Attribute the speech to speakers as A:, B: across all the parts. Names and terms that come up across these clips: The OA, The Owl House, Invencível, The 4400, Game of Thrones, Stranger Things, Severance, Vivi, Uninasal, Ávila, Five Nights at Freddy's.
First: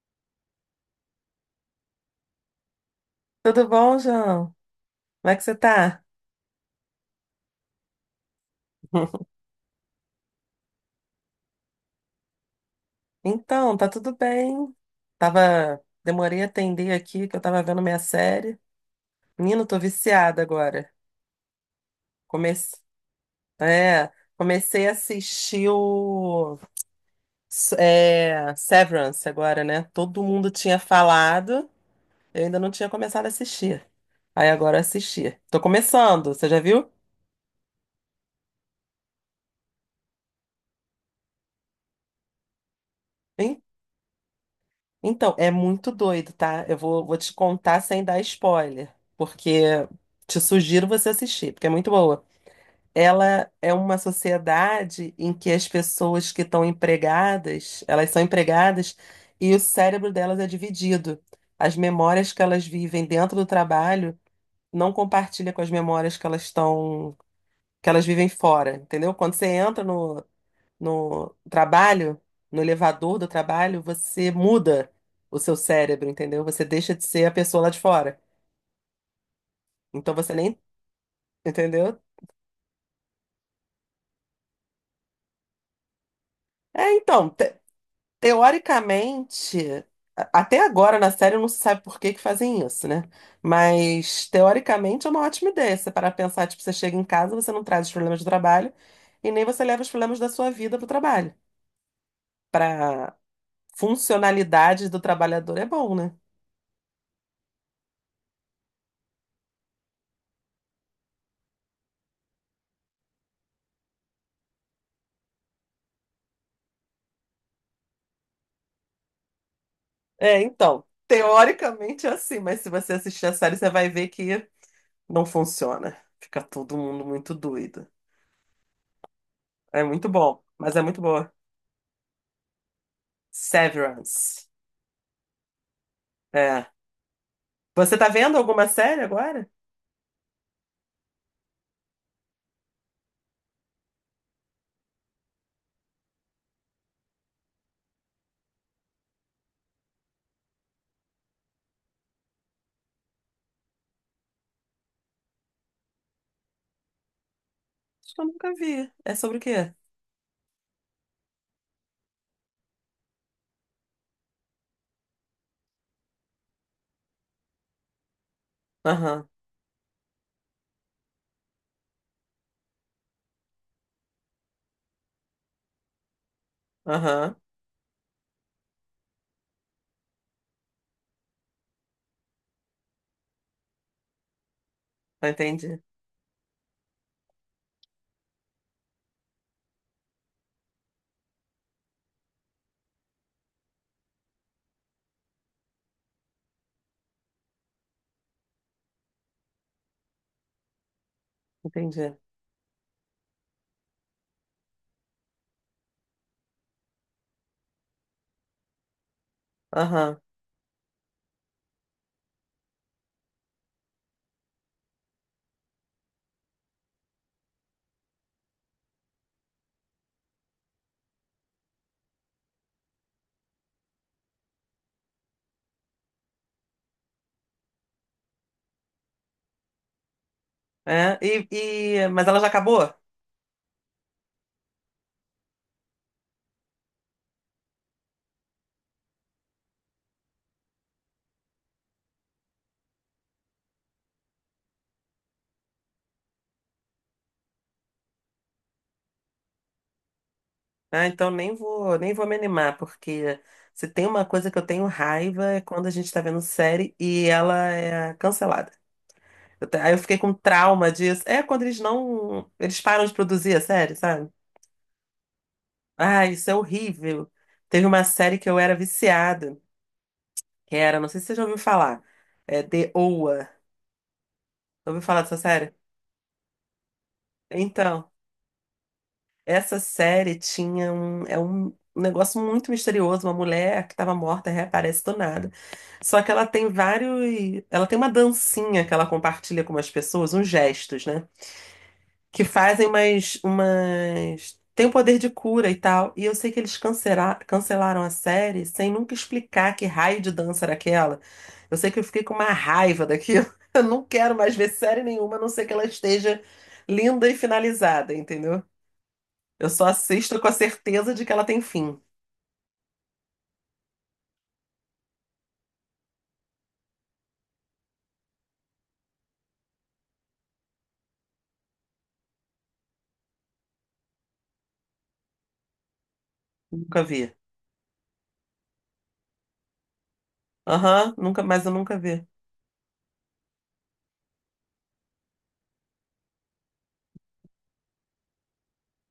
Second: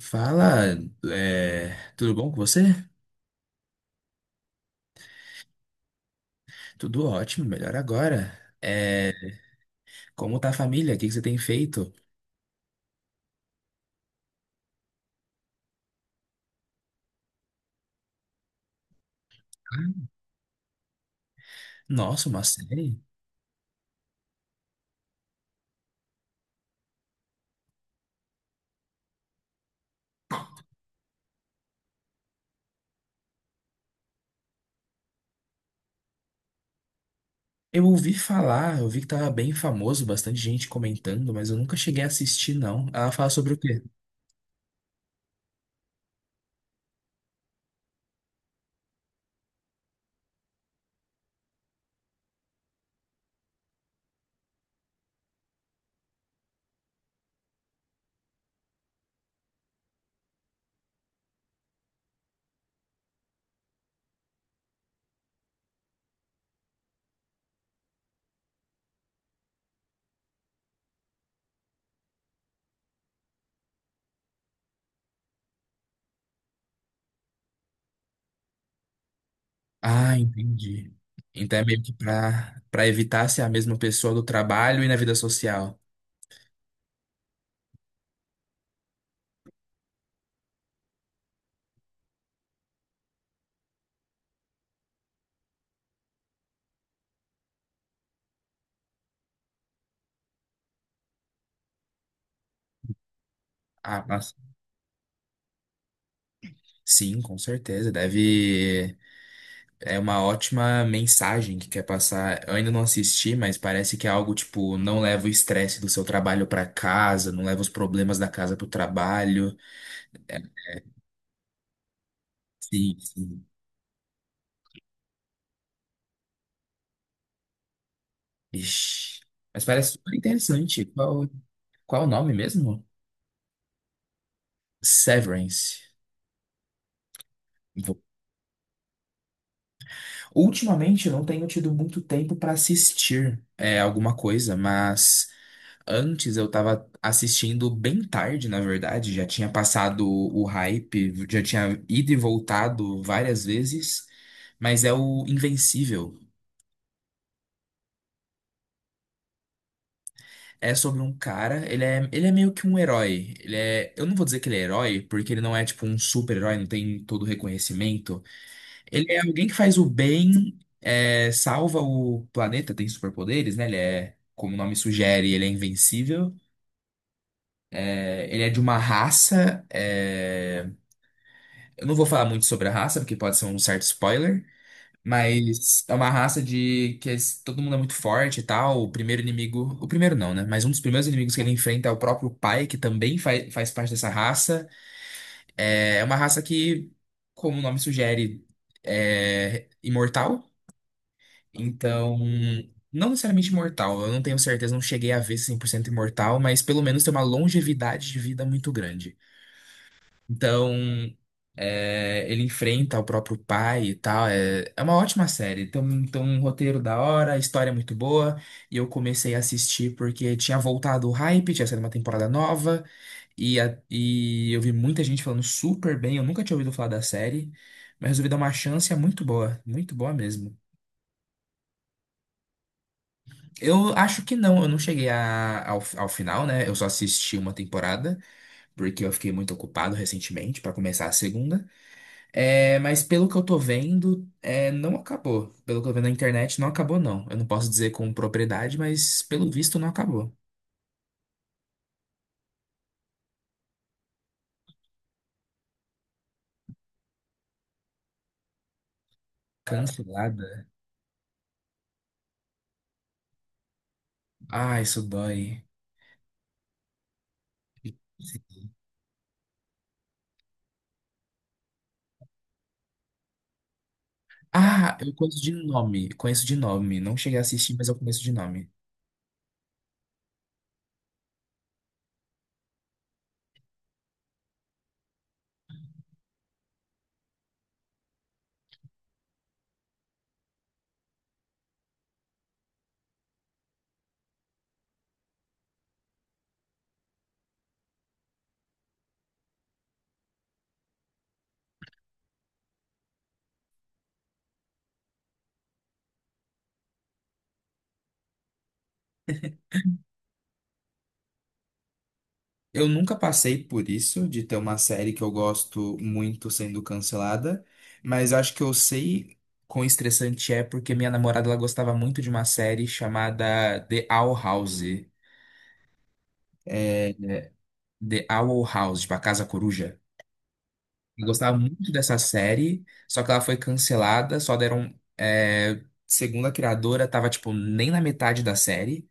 A: Fala, tudo bom com você?
B: Tudo bom, João? Como é que você tá?
A: Tudo ótimo, melhor agora. Como tá a família? O que que você tem feito?
B: Então, tá tudo bem. Tava, demorei a atender aqui, que eu tava vendo minha série. Menino, tô viciada agora.
A: Nossa, uma
B: Comecei,
A: série?
B: é, comecei a assistir o Severance agora, né? Todo mundo tinha falado, eu ainda não tinha começado a assistir. Aí agora eu assisti. Tô começando, você já viu?
A: Eu ouvi falar, eu vi que tava bem famoso, bastante gente comentando, mas eu nunca cheguei a assistir, não. Ela fala sobre o quê?
B: Então, é muito doido, tá? Vou te contar sem dar spoiler, porque te sugiro você assistir, porque é muito boa. Ela é uma sociedade em que as pessoas que estão empregadas, elas são empregadas e o cérebro delas é dividido. As memórias que elas vivem dentro do trabalho não compartilha com as memórias que elas estão, que elas vivem fora, entendeu? Quando você entra no trabalho, no elevador do trabalho, você muda o seu cérebro, entendeu? Você deixa de ser a pessoa lá de fora. Então
A: Ah,
B: você nem,
A: entendi. Então é meio que
B: entendeu?
A: pra evitar ser a mesma pessoa do trabalho e na vida social.
B: Então, teoricamente, até agora na série não se sabe por que que fazem isso, né? Mas teoricamente é uma ótima ideia. Se você parar pra pensar, tipo, você chega em casa, você não traz os problemas do trabalho e nem você leva os problemas da sua vida pro trabalho. Pra
A: Ah, mas
B: funcionalidade do trabalhador é bom, né?
A: sim, com certeza. Deve. É uma ótima mensagem que quer passar. Eu ainda não assisti, mas parece que é algo tipo, não leva o estresse do seu trabalho para casa, não leva os problemas da casa pro trabalho. É,
B: É, então, teoricamente é assim, mas se você
A: sim,
B: assistir a
A: sim.
B: série, você vai ver que não funciona. Fica todo mundo muito doido.
A: Ixi. Mas
B: É
A: parece
B: muito
A: super
B: bom, mas é
A: interessante.
B: muito boa.
A: Qual o nome mesmo?
B: Severance.
A: Severance.
B: É. Você
A: Vou-
B: tá vendo alguma série agora?
A: Ultimamente eu não tenho tido muito tempo para assistir alguma coisa, mas antes eu tava assistindo bem tarde, na verdade, já tinha passado o hype, já tinha ido e voltado várias vezes, mas é o Invencível.
B: Acho que eu nunca vi. É sobre o quê?
A: É sobre um cara, ele é meio que um herói. Ele é, eu não vou dizer que ele é herói, porque ele não é tipo um super-herói, não tem todo o reconhecimento. Ele é
B: Aham,
A: alguém que faz o bem, é, salva o planeta, tem superpoderes, né? Ele é, como o nome sugere, ele é invencível.
B: aham.
A: É, ele é de uma raça. Eu não vou falar muito sobre a raça, porque pode ser um certo spoiler.
B: Eu entendi,
A: Mas é uma raça de que todo mundo é muito forte e tal. O primeiro inimigo. O primeiro não, né? Mas um dos primeiros inimigos que ele enfrenta é o próprio pai, que também faz parte dessa raça. É uma raça que, como o nome sugere, é imortal.
B: entendi.
A: Então, não necessariamente imortal, eu não tenho certeza, não cheguei a ver 100% imortal, mas pelo menos tem uma longevidade de vida muito grande.
B: Aham.
A: Então, é, ele enfrenta o próprio pai e tal, é, é uma ótima série. Tem um roteiro da hora, a história é muito boa, e eu comecei a assistir porque tinha voltado o hype, tinha saído uma temporada nova, e eu vi muita gente falando super bem, eu nunca tinha ouvido falar da série, mas resolvi dar uma chance, é muito boa mesmo.
B: É, mas ela já acabou?
A: Eu acho que não, eu não ao, ao final, né? Eu só assisti uma temporada, porque eu fiquei muito ocupado recentemente pra começar a segunda. É, mas pelo que eu tô vendo, é, não acabou. Pelo que eu vi na internet, não acabou, não. Eu não posso dizer com propriedade, mas pelo visto não acabou.
B: Ah, então nem vou me animar, porque se tem uma coisa que eu tenho raiva é quando a gente tá vendo série e ela é cancelada. Aí eu fiquei com
A: Cancelada?
B: trauma disso. É quando eles não. Eles param de produzir a série, sabe?
A: Ah, isso dói.
B: Ah, isso é horrível. Teve uma série que eu era viciada, que era, não sei se você já ouviu falar, é The OA. Já
A: Ah,
B: ouviu
A: eu
B: falar dessa
A: conheço de
B: série?
A: nome, conheço de nome. Não cheguei a assistir, mas eu
B: Então,
A: conheço de nome.
B: essa série tinha um. É um negócio muito misterioso. Uma mulher que estava morta reaparece do nada. Só que ela tem vários. Ela tem uma dancinha que ela compartilha com umas pessoas, uns gestos, né? Que fazem umas, umas... Tem o poder de cura e tal. E eu sei que eles cancelaram a série sem nunca explicar que raio de dança era aquela. Eu sei que eu fiquei com uma raiva daquilo. Eu não quero mais ver série nenhuma, a não ser que ela esteja linda e finalizada, entendeu? Eu só assisto com a certeza de que ela tem fim.
A: Eu nunca passei por isso, de ter uma série que eu gosto muito sendo cancelada, mas acho que eu sei quão estressante é porque minha namorada ela gostava muito de uma série chamada The Owl House.
B: Nunca
A: É,
B: vi.
A: é, The Owl House, tipo a Casa Coruja.
B: Aham,
A: Eu
B: nunca,
A: gostava
B: mas eu
A: muito
B: nunca
A: dessa
B: vi.
A: série, só que ela foi cancelada, só deram. É, segundo a criadora, tava tipo nem na metade da série.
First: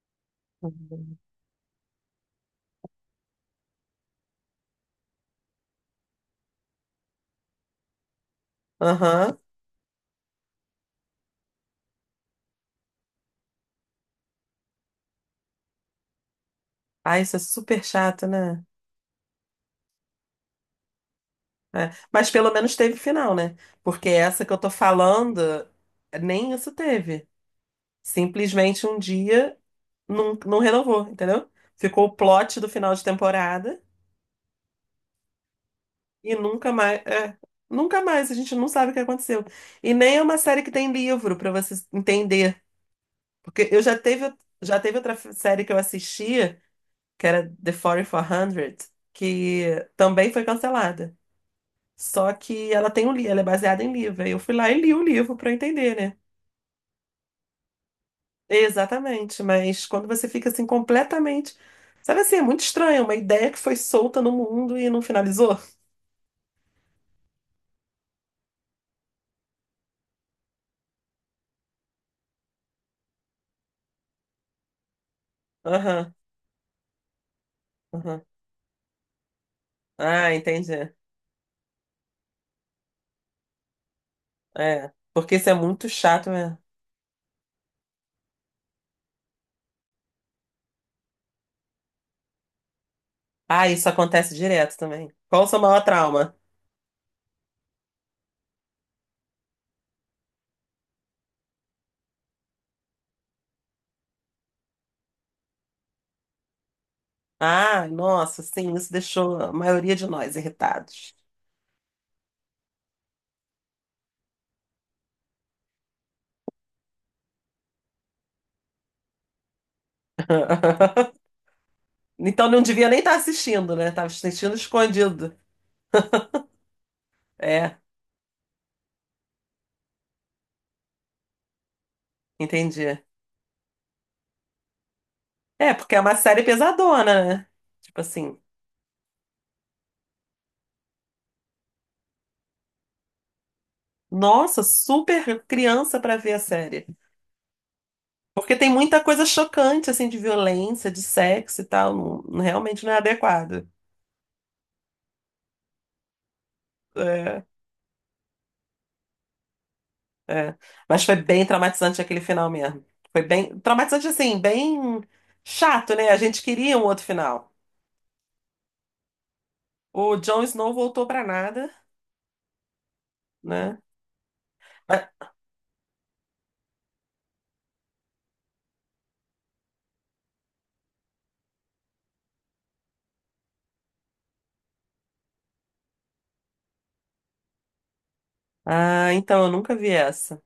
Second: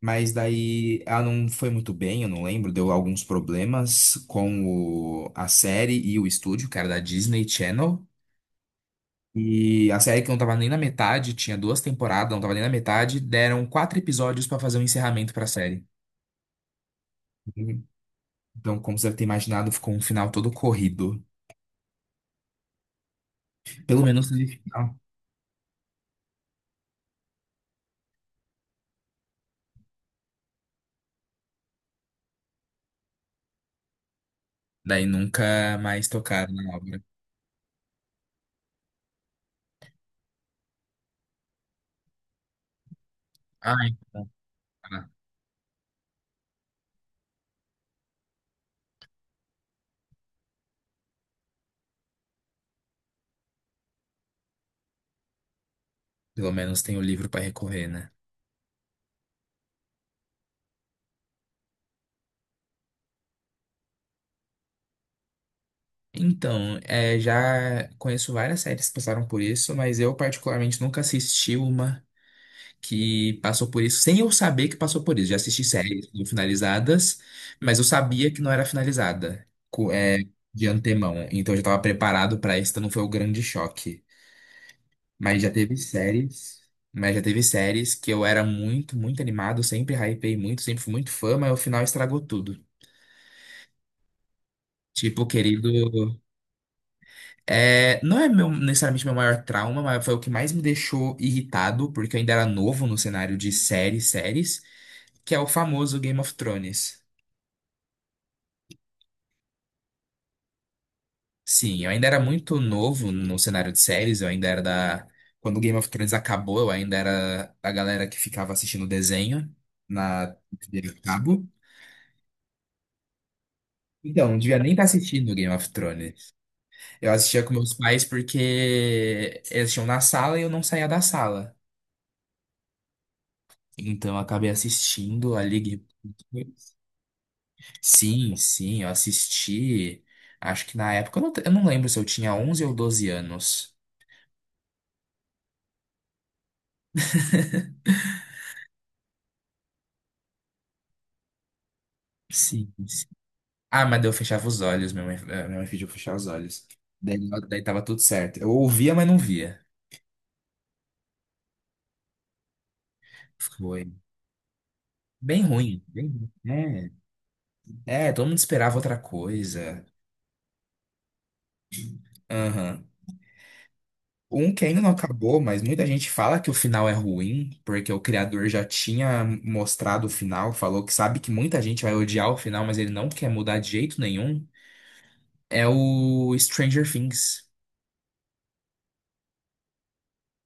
A: Mas daí ela não foi muito bem, eu não lembro, deu alguns problemas com a série e o estúdio, que era da Disney Channel.
B: Aham.
A: E a série que não tava nem na metade, tinha duas temporadas, não tava nem na metade, deram quatro episódios pra fazer um encerramento pra série.
B: Ah, isso é super chato, né?
A: Então, como você deve ter imaginado, ficou um final todo corrido.
B: É, mas pelo menos teve final, né?
A: Pelo
B: Porque
A: menos
B: essa
A: teve
B: que eu tô
A: final.
B: falando, nem isso teve. Simplesmente um dia não renovou, entendeu? Ficou o plot do final de temporada
A: Daí nunca mais
B: e
A: tocaram
B: nunca
A: na
B: mais.
A: obra.
B: Nunca mais, a gente não sabe o que aconteceu. E nem é uma série que tem livro pra você entender. Porque
A: Ah, então,
B: já teve
A: tá.
B: outra série que eu assistia, que era The 4400, que também foi cancelada. Só que ela tem ela é baseada em livro. Aí eu fui lá e li o livro pra eu entender, né?
A: Pelo menos tem o livro pra recorrer, né?
B: Exatamente, mas quando você fica assim completamente. Sabe assim, é muito estranho, uma ideia que foi solta no mundo e não finalizou.
A: Então, é, já conheço várias séries que passaram por isso, mas eu particularmente nunca assisti uma que passou por isso, sem eu saber que passou por isso. Já assisti séries
B: Aham,
A: não finalizadas, mas eu
B: aham.
A: sabia que não era finalizada,
B: Ah,
A: de
B: entendi.
A: antemão. Então eu já estava preparado para isso, então não foi o grande choque.
B: É, porque
A: Mas
B: isso
A: já
B: é
A: teve
B: muito chato mesmo.
A: séries, mas já teve séries que eu era muito animado, sempre hypei muito, sempre fui muito fã, mas o final estragou tudo.
B: Ah, isso acontece direto também.
A: Tipo, o
B: Qual o seu
A: querido.
B: maior trauma?
A: É, não é meu, necessariamente meu maior trauma, mas foi o que mais me deixou irritado, porque eu ainda era novo no cenário de séries, que é o famoso Game of Thrones.
B: Ah, nossa, sim, isso deixou a maioria de nós irritados.
A: Sim, eu ainda era muito novo no cenário de séries, eu ainda era da. Quando o Game of Thrones acabou, eu ainda era a galera que ficava assistindo desenho na TV a cabo.
B: Então não devia nem estar assistindo, né? Tava
A: Então, não
B: assistindo
A: devia nem estar assistindo
B: escondido.
A: Game of Thrones. Eu assistia com meus
B: É,
A: pais porque eles tinham na sala e eu não saía da sala.
B: entendi.
A: Então, eu acabei assistindo a
B: É,
A: Liga.
B: porque é uma série pesadona, né? Tipo
A: Sim,
B: assim.
A: sim, eu assisti. Acho que na época, eu não lembro se eu tinha 11 ou 12 anos.
B: Nossa, super criança pra ver a série. Porque tem muita coisa chocante, assim, de violência, de sexo e tal.
A: Sim,
B: Realmente não é
A: sim.
B: adequado.
A: Ah, mas daí eu fechava os olhos, minha mãe, minha mãe pediu pra eu fechar os olhos. Daí,
B: É,
A: daí tava tudo certo. Eu ouvia, mas não via.
B: é. Mas foi bem traumatizante aquele final mesmo. Foi bem
A: Foi
B: traumatizante, assim, bem
A: bem ruim.
B: chato,
A: Bem,
B: né? A
A: ruim.
B: gente queria um outro final.
A: É, é, todo mundo esperava outra coisa.
B: O Jon Snow voltou pra nada,
A: Aham.
B: né?
A: Um que ainda não
B: Ah,
A: acabou, mas muita gente fala que o final é ruim, porque o criador já tinha mostrado o final, falou que sabe que muita gente vai odiar o final, mas ele não quer mudar de jeito nenhum. É o Stranger Things.
B: ah, então, eu nunca vi essa.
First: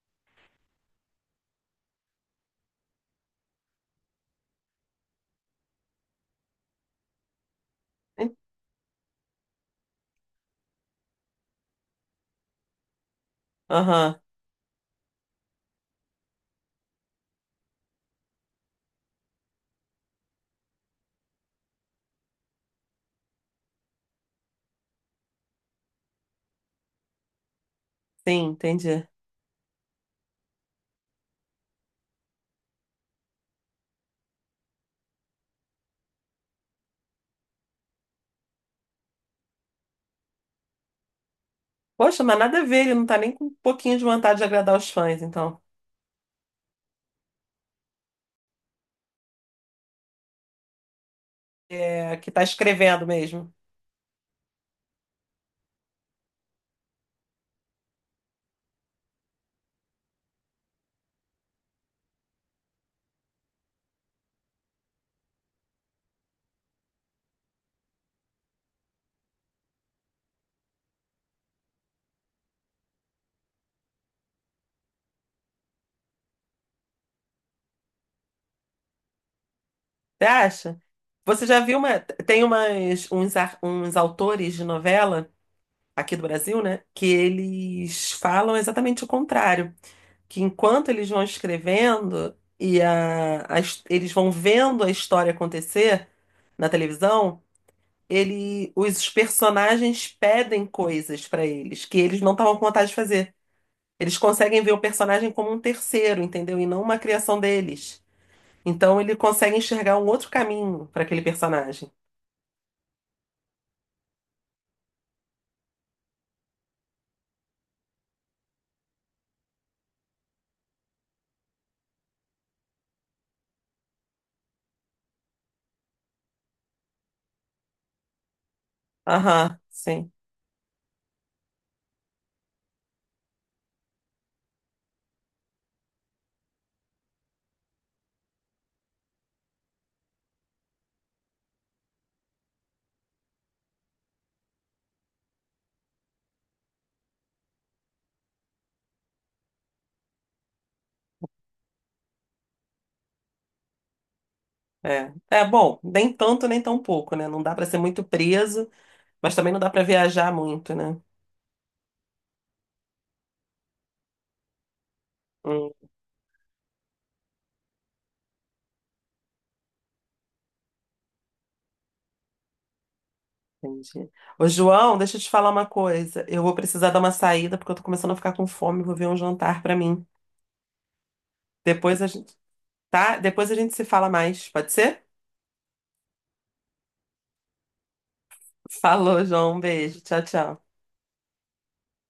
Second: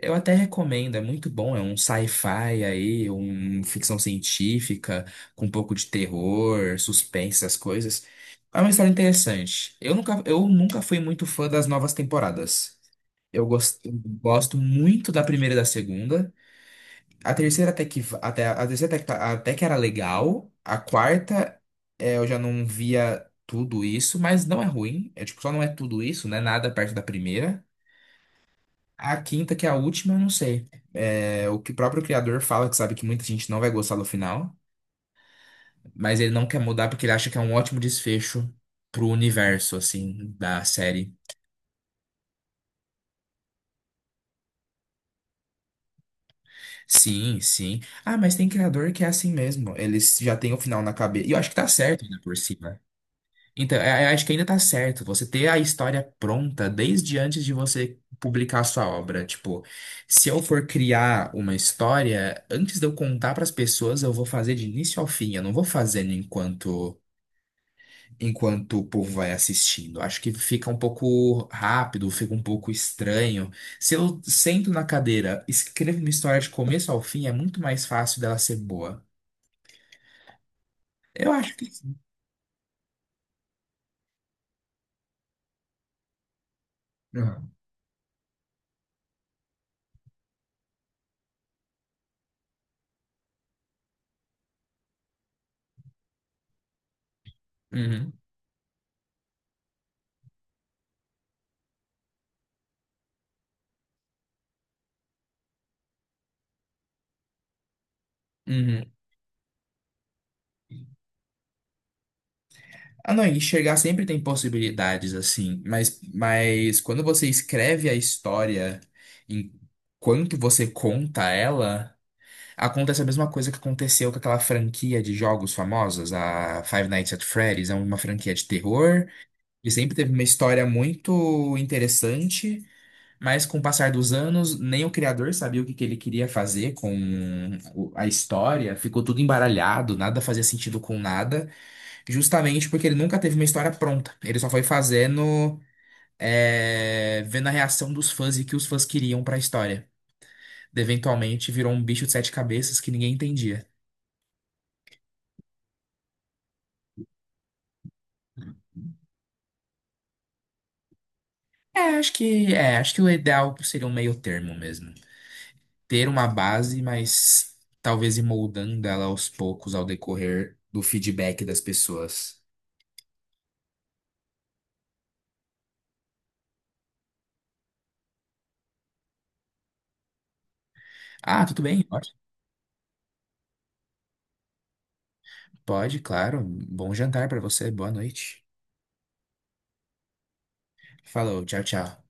A: Eu até recomendo, é muito bom. É um sci-fi aí, um ficção científica, com um pouco de terror, suspense, essas coisas. É uma história interessante. Eu nunca fui muito fã das novas temporadas. Eu gosto,
B: Aham,
A: gosto muito da primeira e da segunda. A terceira até que era legal. A quarta, é, eu já não via tudo isso, mas não é ruim. É tipo, só não é tudo isso, né? Nada perto da primeira.
B: sim, entendi.
A: A quinta, que é a última, eu não sei. É o que o próprio criador fala, que sabe que muita gente não vai gostar do final, mas ele não quer mudar porque ele acha que é um ótimo desfecho pro universo, assim, da série.
B: Poxa, mas nada a ver, ele não tá nem com um pouquinho de vontade de agradar os fãs, então.
A: Sim, sim. Ah, mas tem criador que é assim mesmo. Eles já têm o final na cabeça. E eu acho que tá certo
B: É,
A: ainda
B: que
A: por
B: tá
A: cima.
B: escrevendo mesmo.
A: Então, eu acho que ainda tá certo você ter a história pronta desde antes de você publicar a sua obra. Tipo, se eu for criar uma história, antes de eu contar para as pessoas, eu vou fazer de início ao fim. Eu não vou fazendo enquanto o povo vai assistindo. Acho que fica um pouco rápido, fica um pouco estranho. Se eu sento na cadeira, escrevo uma história de começo ao fim, é muito mais fácil dela ser boa.
B: Você acha?
A: Eu
B: Você
A: acho
B: já
A: que.
B: viu uma. Tem umas, uns autores de novela, aqui do Brasil, né? Que
A: Uhum.
B: eles falam exatamente o contrário. Que enquanto eles vão escrevendo e eles vão vendo a história acontecer na televisão,
A: Uhum,
B: ele, os personagens pedem coisas para eles que eles não estavam com vontade de fazer. Eles conseguem ver o personagem como um terceiro, entendeu? E não uma criação deles.
A: uhum.
B: Então ele consegue enxergar um outro caminho para aquele personagem.
A: Ah, não, enxergar sempre tem possibilidades, assim, mas quando você escreve a história, enquanto você conta ela, acontece a mesma coisa que aconteceu com aquela franquia de jogos famosos, a Five Nights at Freddy's, é uma franquia de terror,
B: Aham,
A: e sempre teve
B: sim.
A: uma história muito interessante, mas com o passar dos anos, nem o criador sabia o que que ele queria fazer com a história, ficou tudo embaralhado, nada fazia sentido com nada. Justamente porque ele nunca teve uma história pronta. Ele só foi fazendo, é, vendo a reação dos fãs e o que os fãs queriam pra história. Eventualmente virou um bicho de sete cabeças que ninguém entendia.
B: É. É bom, nem tanto nem tão pouco, né? Não dá pra ser muito preso, mas também não dá pra viajar muito, né?
A: É, acho que o ideal seria um meio termo mesmo.
B: Hum,
A: Ter uma base, mas talvez ir moldando ela aos poucos ao decorrer do feedback das pessoas.
B: entendi. Ô, João, deixa eu te falar uma coisa. Eu vou precisar dar uma saída porque eu tô começando a ficar com fome, vou ver um jantar pra mim.
A: Ah, tudo bem,
B: Depois a gente, tá? Depois a gente se fala mais, pode ser?
A: pode, claro. Bom jantar pra você, boa noite.
B: Falou, João, um beijo. Tchau, tchau.
A: Falou, tchau, tchau.